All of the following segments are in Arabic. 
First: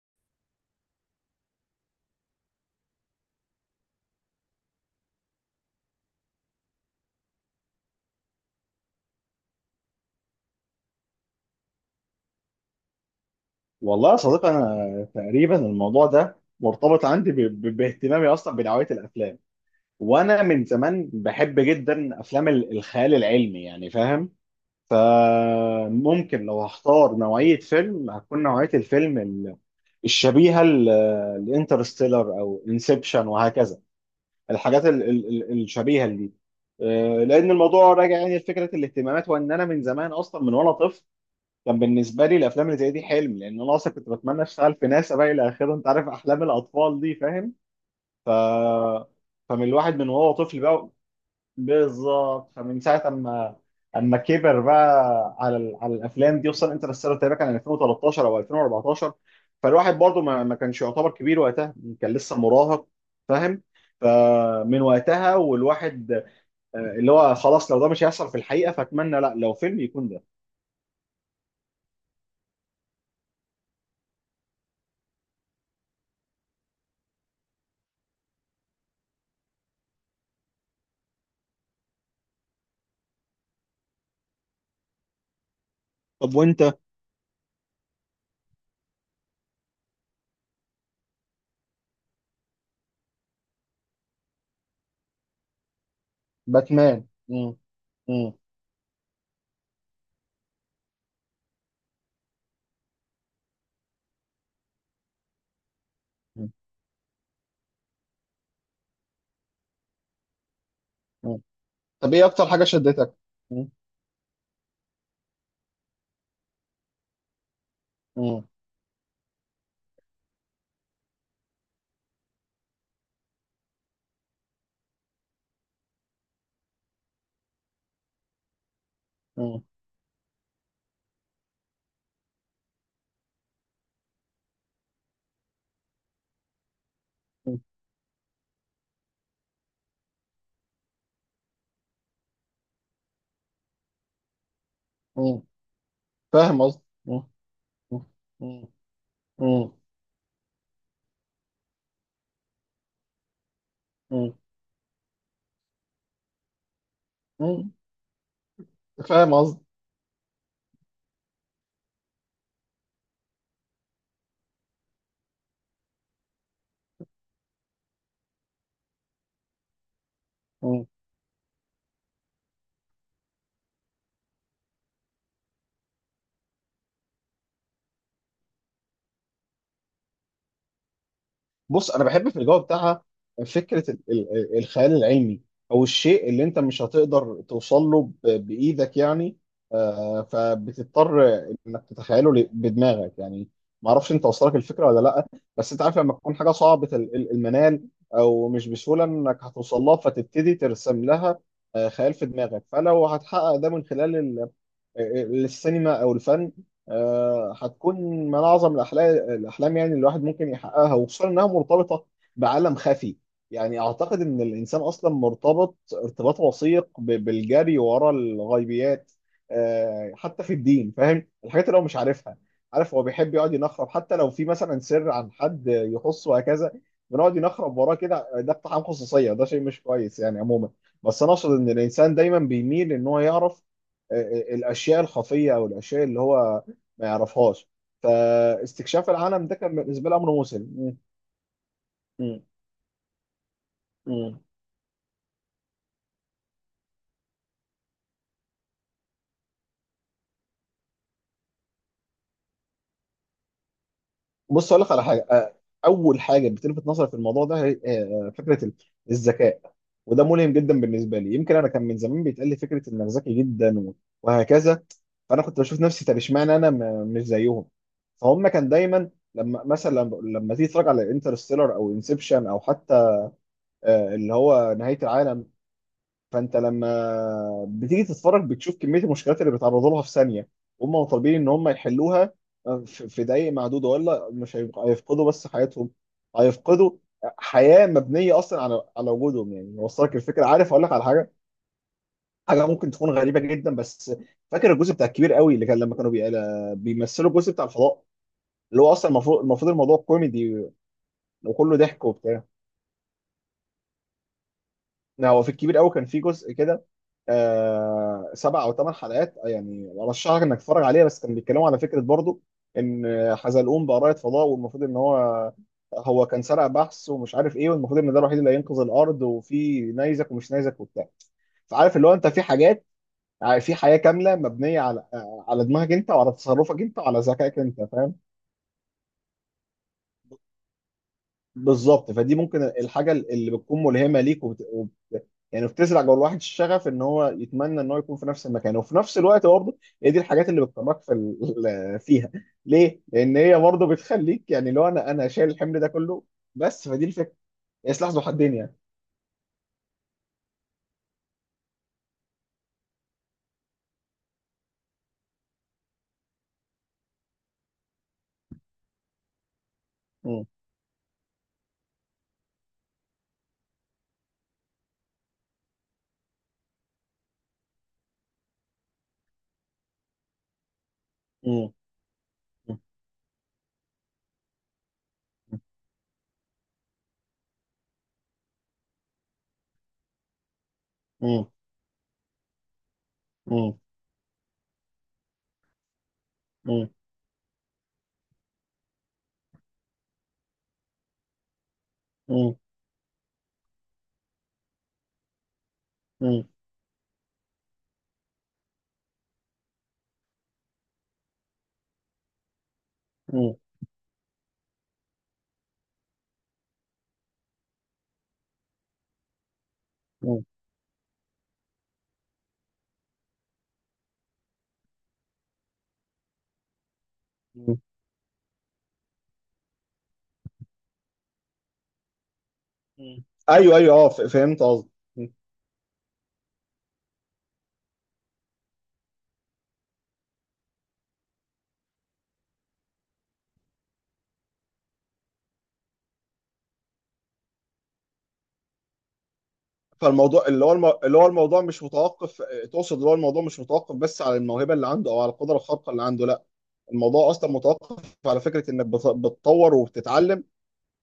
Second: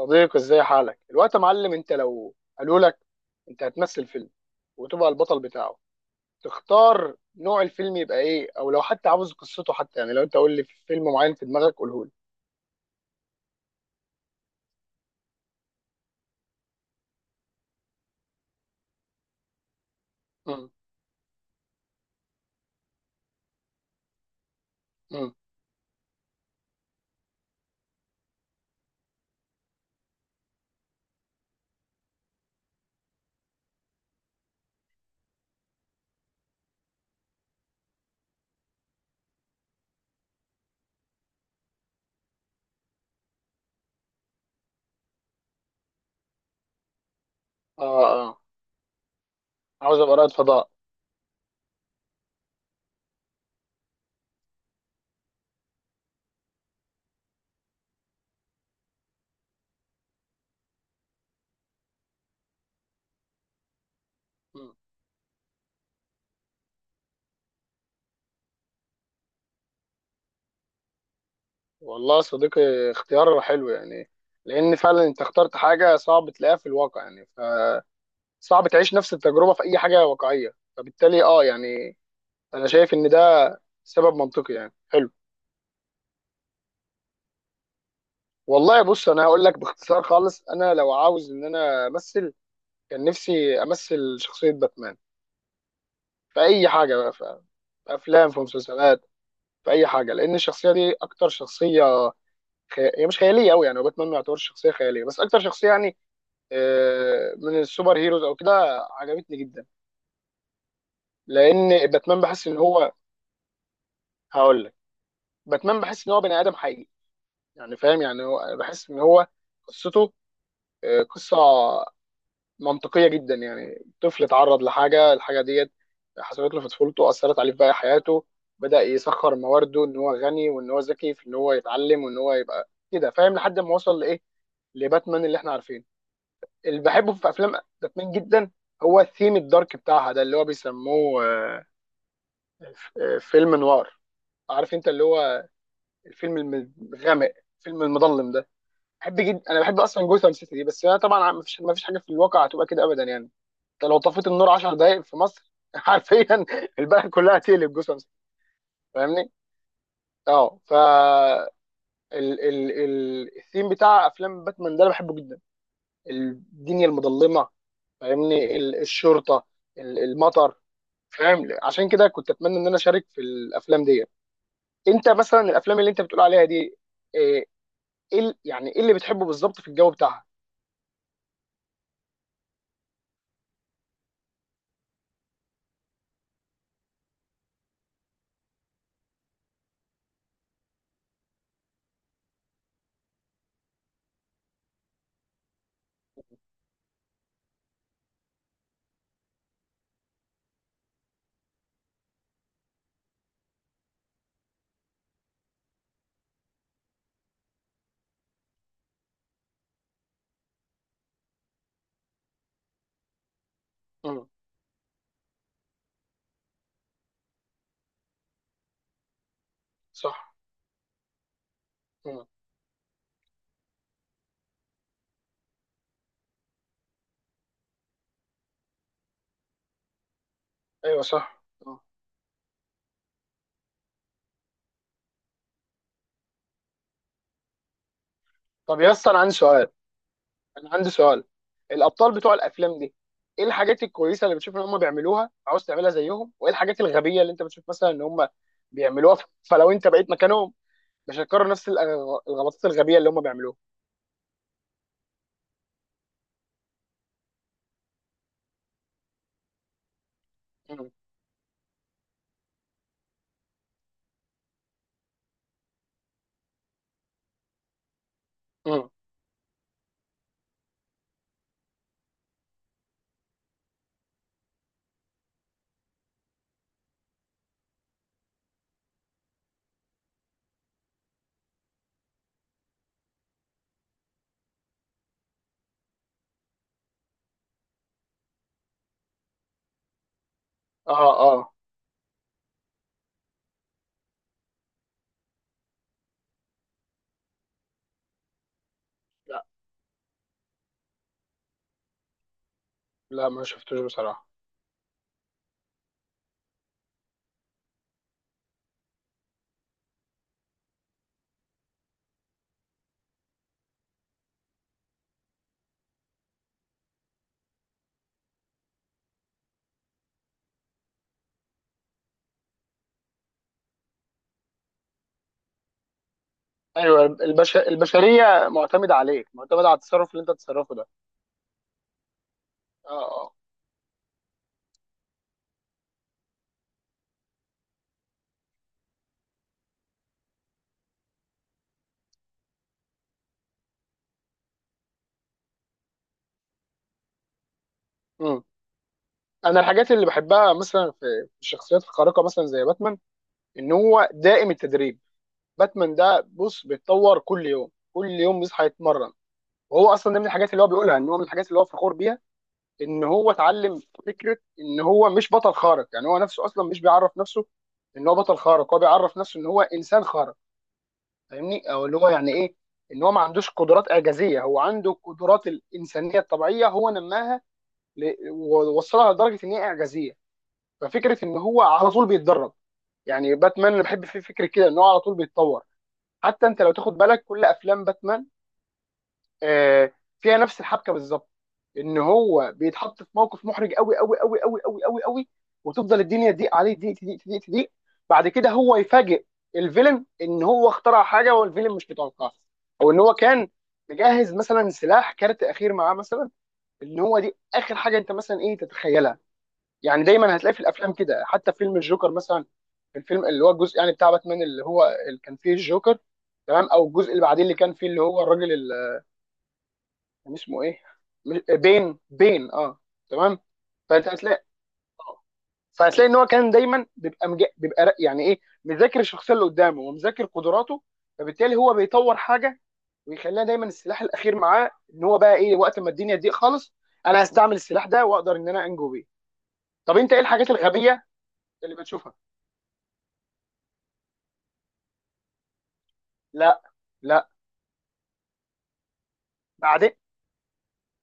صديقي، ازاي حالك الوقت يا معلم؟ انت لو قالوا لك انت هتمثل فيلم وتبقى البطل بتاعه، تختار نوع الفيلم يبقى ايه؟ او لو حتى عاوز قصته، حتى يعني، لو انت قول لي فيلم معين في دماغك قوله لي. والله يا صديقي، انا تقريبا الموضوع ده مرتبط عندي باهتمامي اصلا بنوعيه الافلام. وانا من مم. زمان بحب جدا افلام الخيال العلمي، يعني فاهم. مم. فممكن لو هختار نوعيه فيلم، هتكون نوعيه الفيلم الشبيهه لانترستيلر او انسبشن وهكذا، الحاجات الشبيهه دي. لان الموضوع راجع يعني لفكره الاهتمامات، وان انا من زمان اصلا من وانا طفل كان بالنسبه لي الافلام اللي زي دي حلم، لان انا اصلا كنت بتمنى اشتغل في ناسا بقى الى اخره. انت عارف احلام الاطفال دي، فاهم. اه ف اه. فمن الواحد عاوز من ابقى رائد وهو طفل فضاء. بقى، بالظبط. فمن ساعه اما كبر بقى على على الافلام دي، وصل انترستيلر تقريبا كان 2013 او 2014. فالواحد برضه ما كانش يعتبر كبير وقتها، كان لسه مراهق، فاهم. مم. فمن وقتها والواحد اللي هو خلاص، لو ده مش هيحصل في الحقيقه فاتمنى، لا لو فيلم، يكون ده. والله يا صديقي، اختيار حلو يعني، لان فعلا انت اخترت حاجه صعب تلاقيها في الواقع يعني. فصعب تعيش نفس التجربه في اي حاجه واقعيه. فبالتالي اه يعني، انا شايف ان ده سبب منطقي يعني حلو. طب وانت؟ والله بص، انا هقول لك باختصار خالص، انا لو عاوز ان انا امثل، كان نفسي امثل شخصيه باتمان في اي حاجه باتمان. بقى، في مم. في افلام، مم. في مسلسلات، في اي حاجه، لان الشخصيه دي اكتر شخصيه، هي مش خياليه قوي يعني. وباتمان ما يعتبرش شخصيه خياليه، بس اكتر شخصيه يعني مم. من السوبر هيروز او كده، عجبتني جدا. مم. لان طب باتمان ايه بحس اكتر ان حاجه هو، شدتك؟ مم. هقول لك، باتمان بحس ان هو بني ادم حقيقي، يعني فاهم، يعني مم. هو بحس ان هو قصته، قصه منطقيه جدا. يعني طفل اتعرض لحاجه، الحاجه ديت حصلت له في طفولته، اثرت عليه في باقي حياته. بدا يسخر مم. موارده، ان هو غني وان هو ذكي، في ان هو يتعلم وان هو يبقى كده فاهم، لحد ما وصل لايه، لباتمان اللي احنا عارفينه، اللي بحبه في مم. افلام باتمان جدا، هو الثيم الدارك بتاعها ده، اللي هو بيسموه فيلم نوار، عارف انت، اللي مم. هو الفيلم فاهم قصدي. مم. الغامق، الفيلم مم. المظلم ده. مم. بحب جدا، انا بحب اصلا جوثام سيتي دي. بس انا طبعا ما فيش حاجه في الواقع هتبقى كده ابدا يعني. انت لو طفيت مم. النور 10 دقائق في مصر حرفيا البلد كلها مم. تقلب جثث، فاهمني؟ فاهم قصدي. اه، ف ال الثيم بتاع افلام باتمان ده انا بحبه جدا، الدنيا المظلمه، فاهمني، الشرطه، المطر، فاهم. عشان كده كنت اتمنى ان انا اشارك في الافلام دي. انت مثلا الافلام اللي انت بتقول عليها دي ايه؟ إيه يعني ايه اللي بتحبه بالظبط في الجو بتاعها؟ بص، انا بحب في الجو بتاعها فكره الخيال العلمي، او الشيء اللي انت مش هتقدر توصل له بايدك يعني. فبتضطر انك تتخيله بدماغك يعني. ما اعرفش انت وصلك الفكره ولا لا، بس انت عارف لما تكون حاجه صعبه المنال، او مش بسهوله انك هتوصل لها، فتبتدي ترسم لها خيال في دماغك. فلو هتحقق ده من خلال السينما او الفن، هتكون من اعظم الاحلام. الاحلام يعني الواحد ممكن يحققها، وخصوصا انها مرتبطه بعالم خفي. يعني اعتقد امم. ان الانسان اصلا مرتبط ارتباط وثيق بالجري ورا الغيبيات، صح. حتى في الدين، فاهم، الحاجات اللي هو مش امم. عارفها. عارف، هو بيحب يقعد ينخرب حتى لو في مثلا سر عن حد يخصه وهكذا. بنقعد ينخرب وراه كده، ده اقتحام خصوصيه، ده شيء مش كويس يعني عموما. ايوه، بس انا صح. اقصد ان مم. الانسان دايما بيميل ان هو يعرف الاشياء الخفيه، او الاشياء اللي هو ما يعرفهاش. طب يا اسطى، فاستكشاف انا عندي العالم ده سؤال، كان بالنسبه لي امر مسلم. انا عندي مم. سؤال، الابطال بتوع مم. الافلام دي، ايه الحاجات الكويسه اللي مم. بتشوف ان هم بيعملوها عاوز تعملها زيهم؟ وايه الحاجات الغبيه اللي انت بتشوف مثلا ان هم بيعملوها، فلو انت بقيت مكانهم مش هتكرر نفس الغلطات الغبيه اللي هم بيعملوها؟ بص، اقول لك على حاجه. اول حاجه بتلفت نظري في الموضوع ده هي فكره الذكاء. وده ملهم جدا مم. بالنسبه لي، يمكن انا كان من زمان بيتقال لي فكره انك ذكي جدا وهكذا. فانا كنت بشوف نفسي طب اشمعنى انا مش زيهم؟ فهم كان مم. دايما لما مثلا لما تيجي تتفرج على انترستيلر او انسبشن، او حتى اللي هو نهايه العالم. فانت لما بتيجي تتفرج بتشوف كميه المشكلات اللي بيتعرضوا لها في ثانيه، هم طالبين ان هم يحلوها في دقائق معدوده، ولا مش هيفقدوا بس حياتهم، هيفقدوا حياه مبنيه اصلا على وجودهم. يعني وصلك الفكره. عارف اقول لك على اه حاجه، اه. حاجه ممكن تكون غريبه جدا بس. فاكر الجزء بتاع الكبير قوي اللي كان لما كانوا بيمثلوا الجزء بتاع الفضاء، اللي هو اصلا لا المفروض الموضوع كوميدي وكله ضحك وبتاع. لا، ما شفتوش بصراحه. هو في الكبير قوي كان في جزء كده، آه، سبع او ثمان حلقات، يعني ارشحك انك تتفرج عليه. بس كان بيتكلموا على فكره برضو ان حزلقوم بقى رائد فضاء، والمفروض ان هو كان سرق بحث ومش عارف ايه، والمفروض ان ده الوحيد اللي هينقذ الارض، وفي نيزك ومش نيزك وبتاع. فعارف اللي هو انت في حاجات، في حياه كامله مبنيه على على دماغك انت، وعلى تصرفك انت، ايوه، وعلى ذكائك انت، فاهم. البشريه معتمده عليك، معتمده على التصرف اللي انت بتتصرفه ده. بالظبط. فدي ممكن اه الحاجه اه. اللي بتكون ملهمه ليك، يعني بتزرع جوه الواحد الشغف ان هو يتمنى ان هو يكون في نفس المكان وفي نفس الوقت برضه. هي دي الحاجات اللي بتطمك في فيها. ليه؟ لان هي برضه بتخليك، يعني لو انا شايل الحمل ده كله بس. فدي الفكره، هي سلاح ذو مم. حدين يعني. انا الحاجات اللي بحبها مثلا، في في الشخصيات الخارقه مثلا زي باتمان، ان هو دائم التدريب. باتمان ده بص بيتطور كل يوم، كل يوم بيصحى يتمرن، وهو اصلا ده من مم. الحاجات اللي هو بيقولها، ان هو من الحاجات اللي هو فخور بيها، ان هو اتعلم. فكره ان هو مش بطل خارق يعني، هو نفسه اصلا مش بيعرف نفسه ان هو بطل خارق، هو بيعرف نفسه ان هو انسان خارق، فاهمني، مم. او اللي هو يعني ايه، مم. ان هو ما عندوش قدرات اعجازيه، هو عنده القدرات الانسانيه الطبيعيه هو نماها ووصلها لدرجه ان هي اعجازيه. ففكره ان مم. هو على طول بيتدرب، يعني باتمان، مم. انا بحب فيه فكره كده، ان هو على طول بيتطور. حتى انت لو مم. تاخد بالك كل افلام باتمان، آه، فيها نفس الحبكه بالظبط، ان هو بيتحط في موقف محرج قوي قوي قوي قوي قوي قوي قوي، وتفضل الدنيا مم. تضيق عليه، تضيق تضيق تضيق تضيق. بعد كده هو يفاجئ الفيلن ان هو اخترع حاجه والفيلن مش متوقعها، او ان هو كان مم. مجهز مثلا سلاح، كارت اخير معاه مثلا، ان هو دي اخر حاجه انت مثلا ايه تتخيلها. يعني دايما هتلاقي في الافلام كده. حتى في فيلم الجوكر مثلا، الفيلم اللي هو الجزء يعني بتاع باتمان، اللي هو اللي كان فيه الجوكر، تمام؟ او الجزء اللي بعدين، اللي كان مم. فيه اللي هو الراجل، كان اسمه ايه؟ بين، بين، اه، مم. تمام. ايوه ايوه فانت اه، هتلاقي، فهمت قصدي. آه، فهتلاقي ان هو كان دايما بيبقى، يعني ايه، مذاكر الشخصيه اللي قدامه ومذاكر قدراته. فبالتالي هو بيطور حاجه ويخليها دايما السلاح الاخير معاه، ان هو بقى ايه، وقت ما الدنيا تضيق خالص انا هستعمل السلاح ده واقدر ان انا انجو بيه. طب انت ايه فالموضوع الحاجات اللي هو الغبيه اللي هو الموضوع اللي مش بتشوفها؟ متوقف. تقصد اللي هو الموضوع مش متوقف بس على الموهبه اللي عنده، او على القدره الخارقه اللي عنده، لا. لا لا. الموضوع اصلا متوقف على فكره انك بتطور بعدين وبتتعلم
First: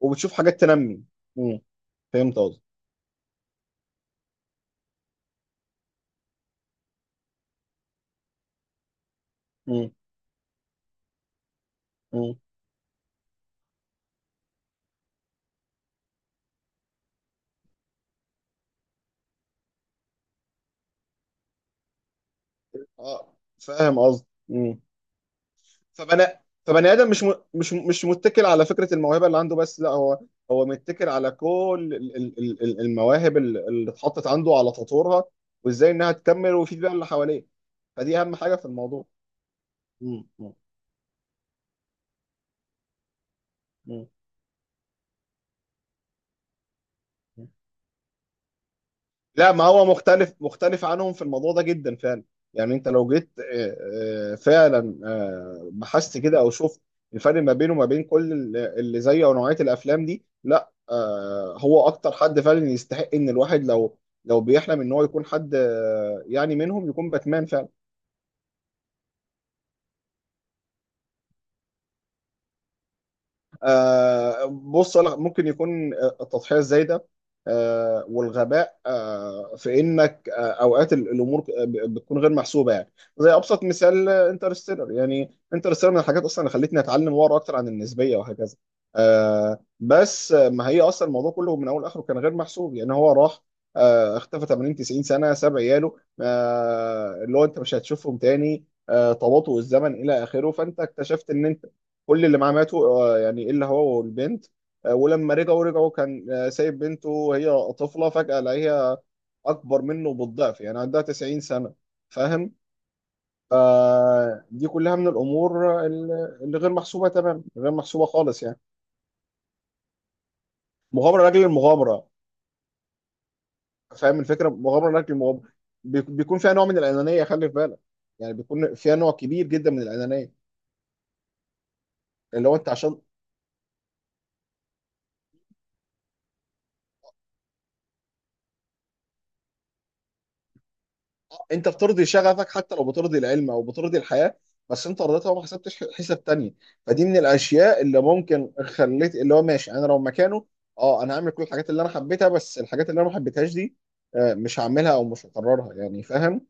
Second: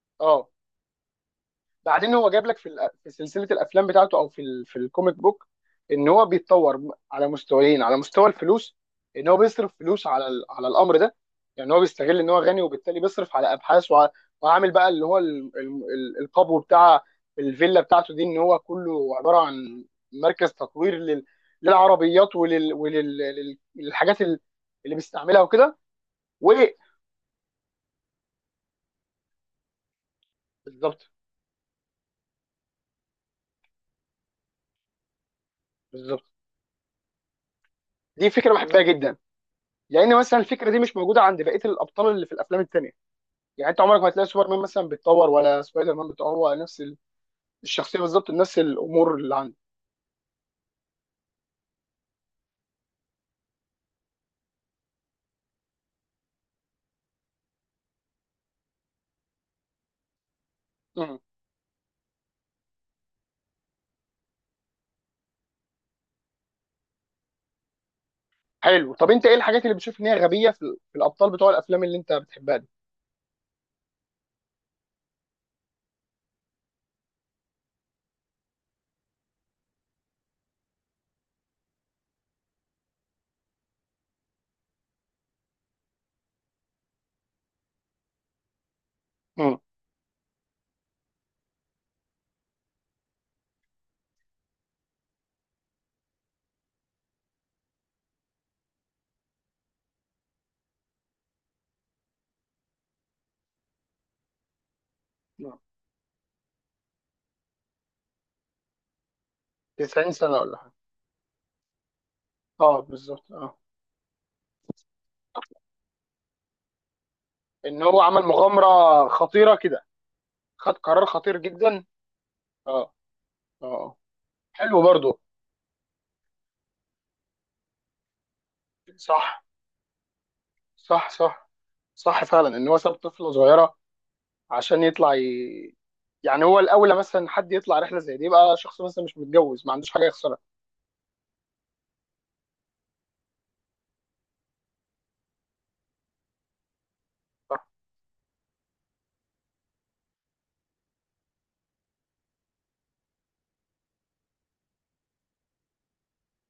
وبتشوف اه حاجات تنمي. امم. بعدين هو فهمت جايب لك قصدي. في في سلسله الافلام بتاعته، او في في الكوميك بوك، ان هو بيتطور على مستويين، على مستوى الفلوس، ان هو بيصرف امم. فلوس على على الامر ده. يعني هو بيستغل ان امم. هو غني وبالتالي بيصرف على ابحاث، وعامل بقى اللي هو القبو بتاع الفيلا بتاعته دي، ان هو كله عباره عن مركز تطوير للعربيات وللحاجات اه فاهم للحاجات قصدي. امم. اللي بيستعملها وكده. فبني. و فبني ادم مش مش متكل على فكره الموهبه اللي عنده بس، لا، هو متكل بالظبط. على كل المواهب اللي اتحطت عنده، على تطورها، وازاي انها بالظبط، تكمل ويفيد بيها اللي حواليه. فدي دي اهم فكره حاجه في بحبها الموضوع. جدا، لان مم. مثلا مم. الفكره دي مش موجوده عند بقيه الابطال اللي في الافلام التانيه. يعني انت عمرك ما مم. هتلاقي سوبرمان مثلا بيتطور، ولا سبايدر مان بيتطور، نفس مم. الشخصيه بالظبط، نفس الامور اللي لا، عنده. ما هو مختلف عنهم في الموضوع ده جدا فعلا. يعني انت لو جيت فعلا بحثت كده، او شفت الفرق ما بينه وما بين كل اللي زيه، او نوعية الافلام دي، لا مم. هو اكتر حد فعلا يستحق ان الواحد لو بيحلم ان هو يكون حد يعني منهم، يكون باتمان فعلا. حلو. طب انت ايه الحاجات اللي بتشوف ان هي غبيه في في الابطال بتوع الافلام اللي انت بتحبها دي؟ بص، أنا ممكن يكون التضحية الزايدة والغباء، في انك اوقات الامور بتكون غير محسوبه يعني. زي ابسط مثال انترستيلر. يعني انترستيلر من الحاجات اصلا اللي خلتني اتعلم واقرا اكتر عن النسبيه وهكذا. مم. بس ما هي اصلا الموضوع كله من اول لاخره كان غير محسوب. يعني هو راح اختفى 80 90 سنه، ساب عياله اللي هو انت مش هتشوفهم تاني، تباطؤ الزمن الى اخره. فانت اكتشفت ان انت كل اللي معاه ماتوا، يعني الا هو والبنت. ولما مم. رجعوا، رجعوا كان سايب بنته وهي طفله، فجاه لقيها اكبر منه 90 سنه ولا بالضعف، حاجه. يعني عندها 90 سنه، فاهم. اه بالظبط اه. فدي كلها من الامور اللي غير محسوبه تمام، غير ان هو محسوبه عمل خالص يعني. مغامره خطيره كده، خد قرار مغامره خطير لاجل جدا. المغامره. اه. اه اه. فاهم الفكره، حلو مغامره لاجل برضو. المغامره. بيكون فيها نوع من الانانيه، خلي في بالك. يعني بيكون فيها نوع صح. كبير جدا من الانانيه. صح صح. صح اللي هو فعلا، ان انت هو ساب عشان طفله صغيره عشان يطلع يعني هو الاولى مثلا، حد يطلع رحله زي دي يبقى شخص مثلا مش متجوز ما عندوش حاجه يخسرها. انت بترضي شغفك، حتى لو بترضي العلم او بترضي الحياه، بس انت رضيتها وما حسبتش حساب تاني. فدي من صح. الاشياء اللي ممكن خليت اللي هو ماشي انا لو مكانه، اه، انا هعمل كل الحاجات اللي انا حبيتها، بس الحاجات اللي انا ما حبيتهاش دي مش هعملها او مش هقررها يعني، فاهم.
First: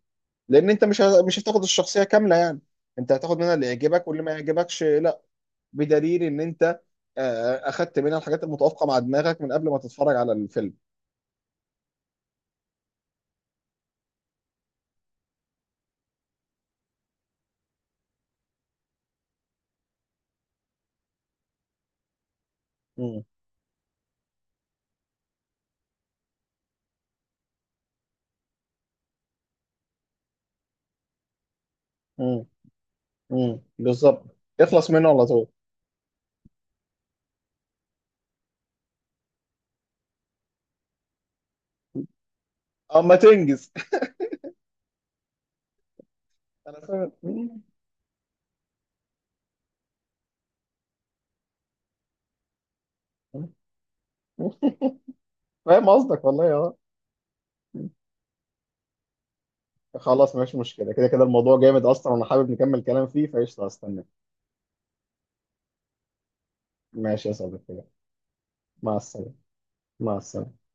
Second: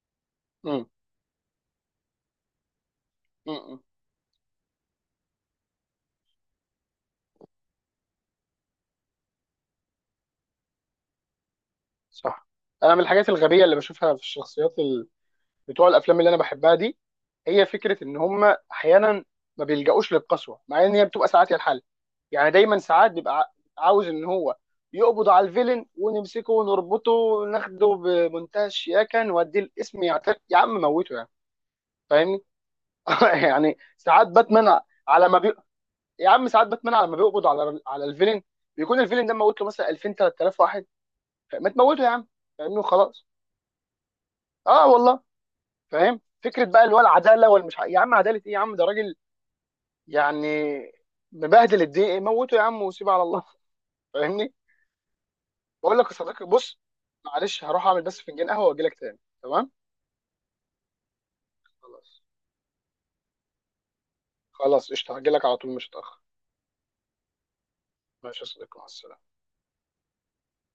لان انت امم. مش هتاخد الشخصيه كامله يعني، انت هتاخد منها اللي امم. يعجبك، واللي ما يعجبكش لا. بدليل ان انت آه، اخدت منها الحاجات المتوافقه مع دماغك من قبل ما تتفرج على الفيلم. صح. انا من الحاجات الغبيه اللي بشوفها في الشخصيات بتوع الافلام اللي انا بحبها دي، هي فكره ان هم احيانا ما بيلجأوش للقسوه مع ان هي بتبقى ساعات هي الحل. يعني دايما ساعات امم. بيبقى عاوز ان هو يقبض على الفيلن ونمسكه ونربطه وناخده بمنتهى الشياكه نوديه القسم يعترف، يا عم موته يعني. فاهمني. امم. يعني بالظبط، ساعات باتمان، اخلص منه على على ما طول. بي... يا عم ساعات باتمان لما بيقبض على الفيلن، بيكون الفيلن ده موت له مثلا 2000 3000 واحد، ما تموته يا عم؟ فاهمني. اما خلاص. تنجز. اه والله. فاهم فكره انا بقى، اللي هو العداله فاهم. والمش يا عم، عداله ايه يا عم، ده راجل يعني مبهدل الدنيا، موته يا عم وسيبه على الله. فاهمني. فاهم بقول لك يا قصدك صديقي والله، اه. بص، معلش هروح اعمل بس فنجان قهوه واجي لك تاني، تمام؟ خلاص، مفيش مشكله، كده كده الموضوع جامد اصلا، خلاص. وانا حابب نكمل كلام فيه، فقشطه هستنى. خلاص قشطه، هجي لك على طول مش هتاخر. ماشي يا صديقي، ماشي يا صديقي، مع مع السلامه. السلامه. مع السلامه.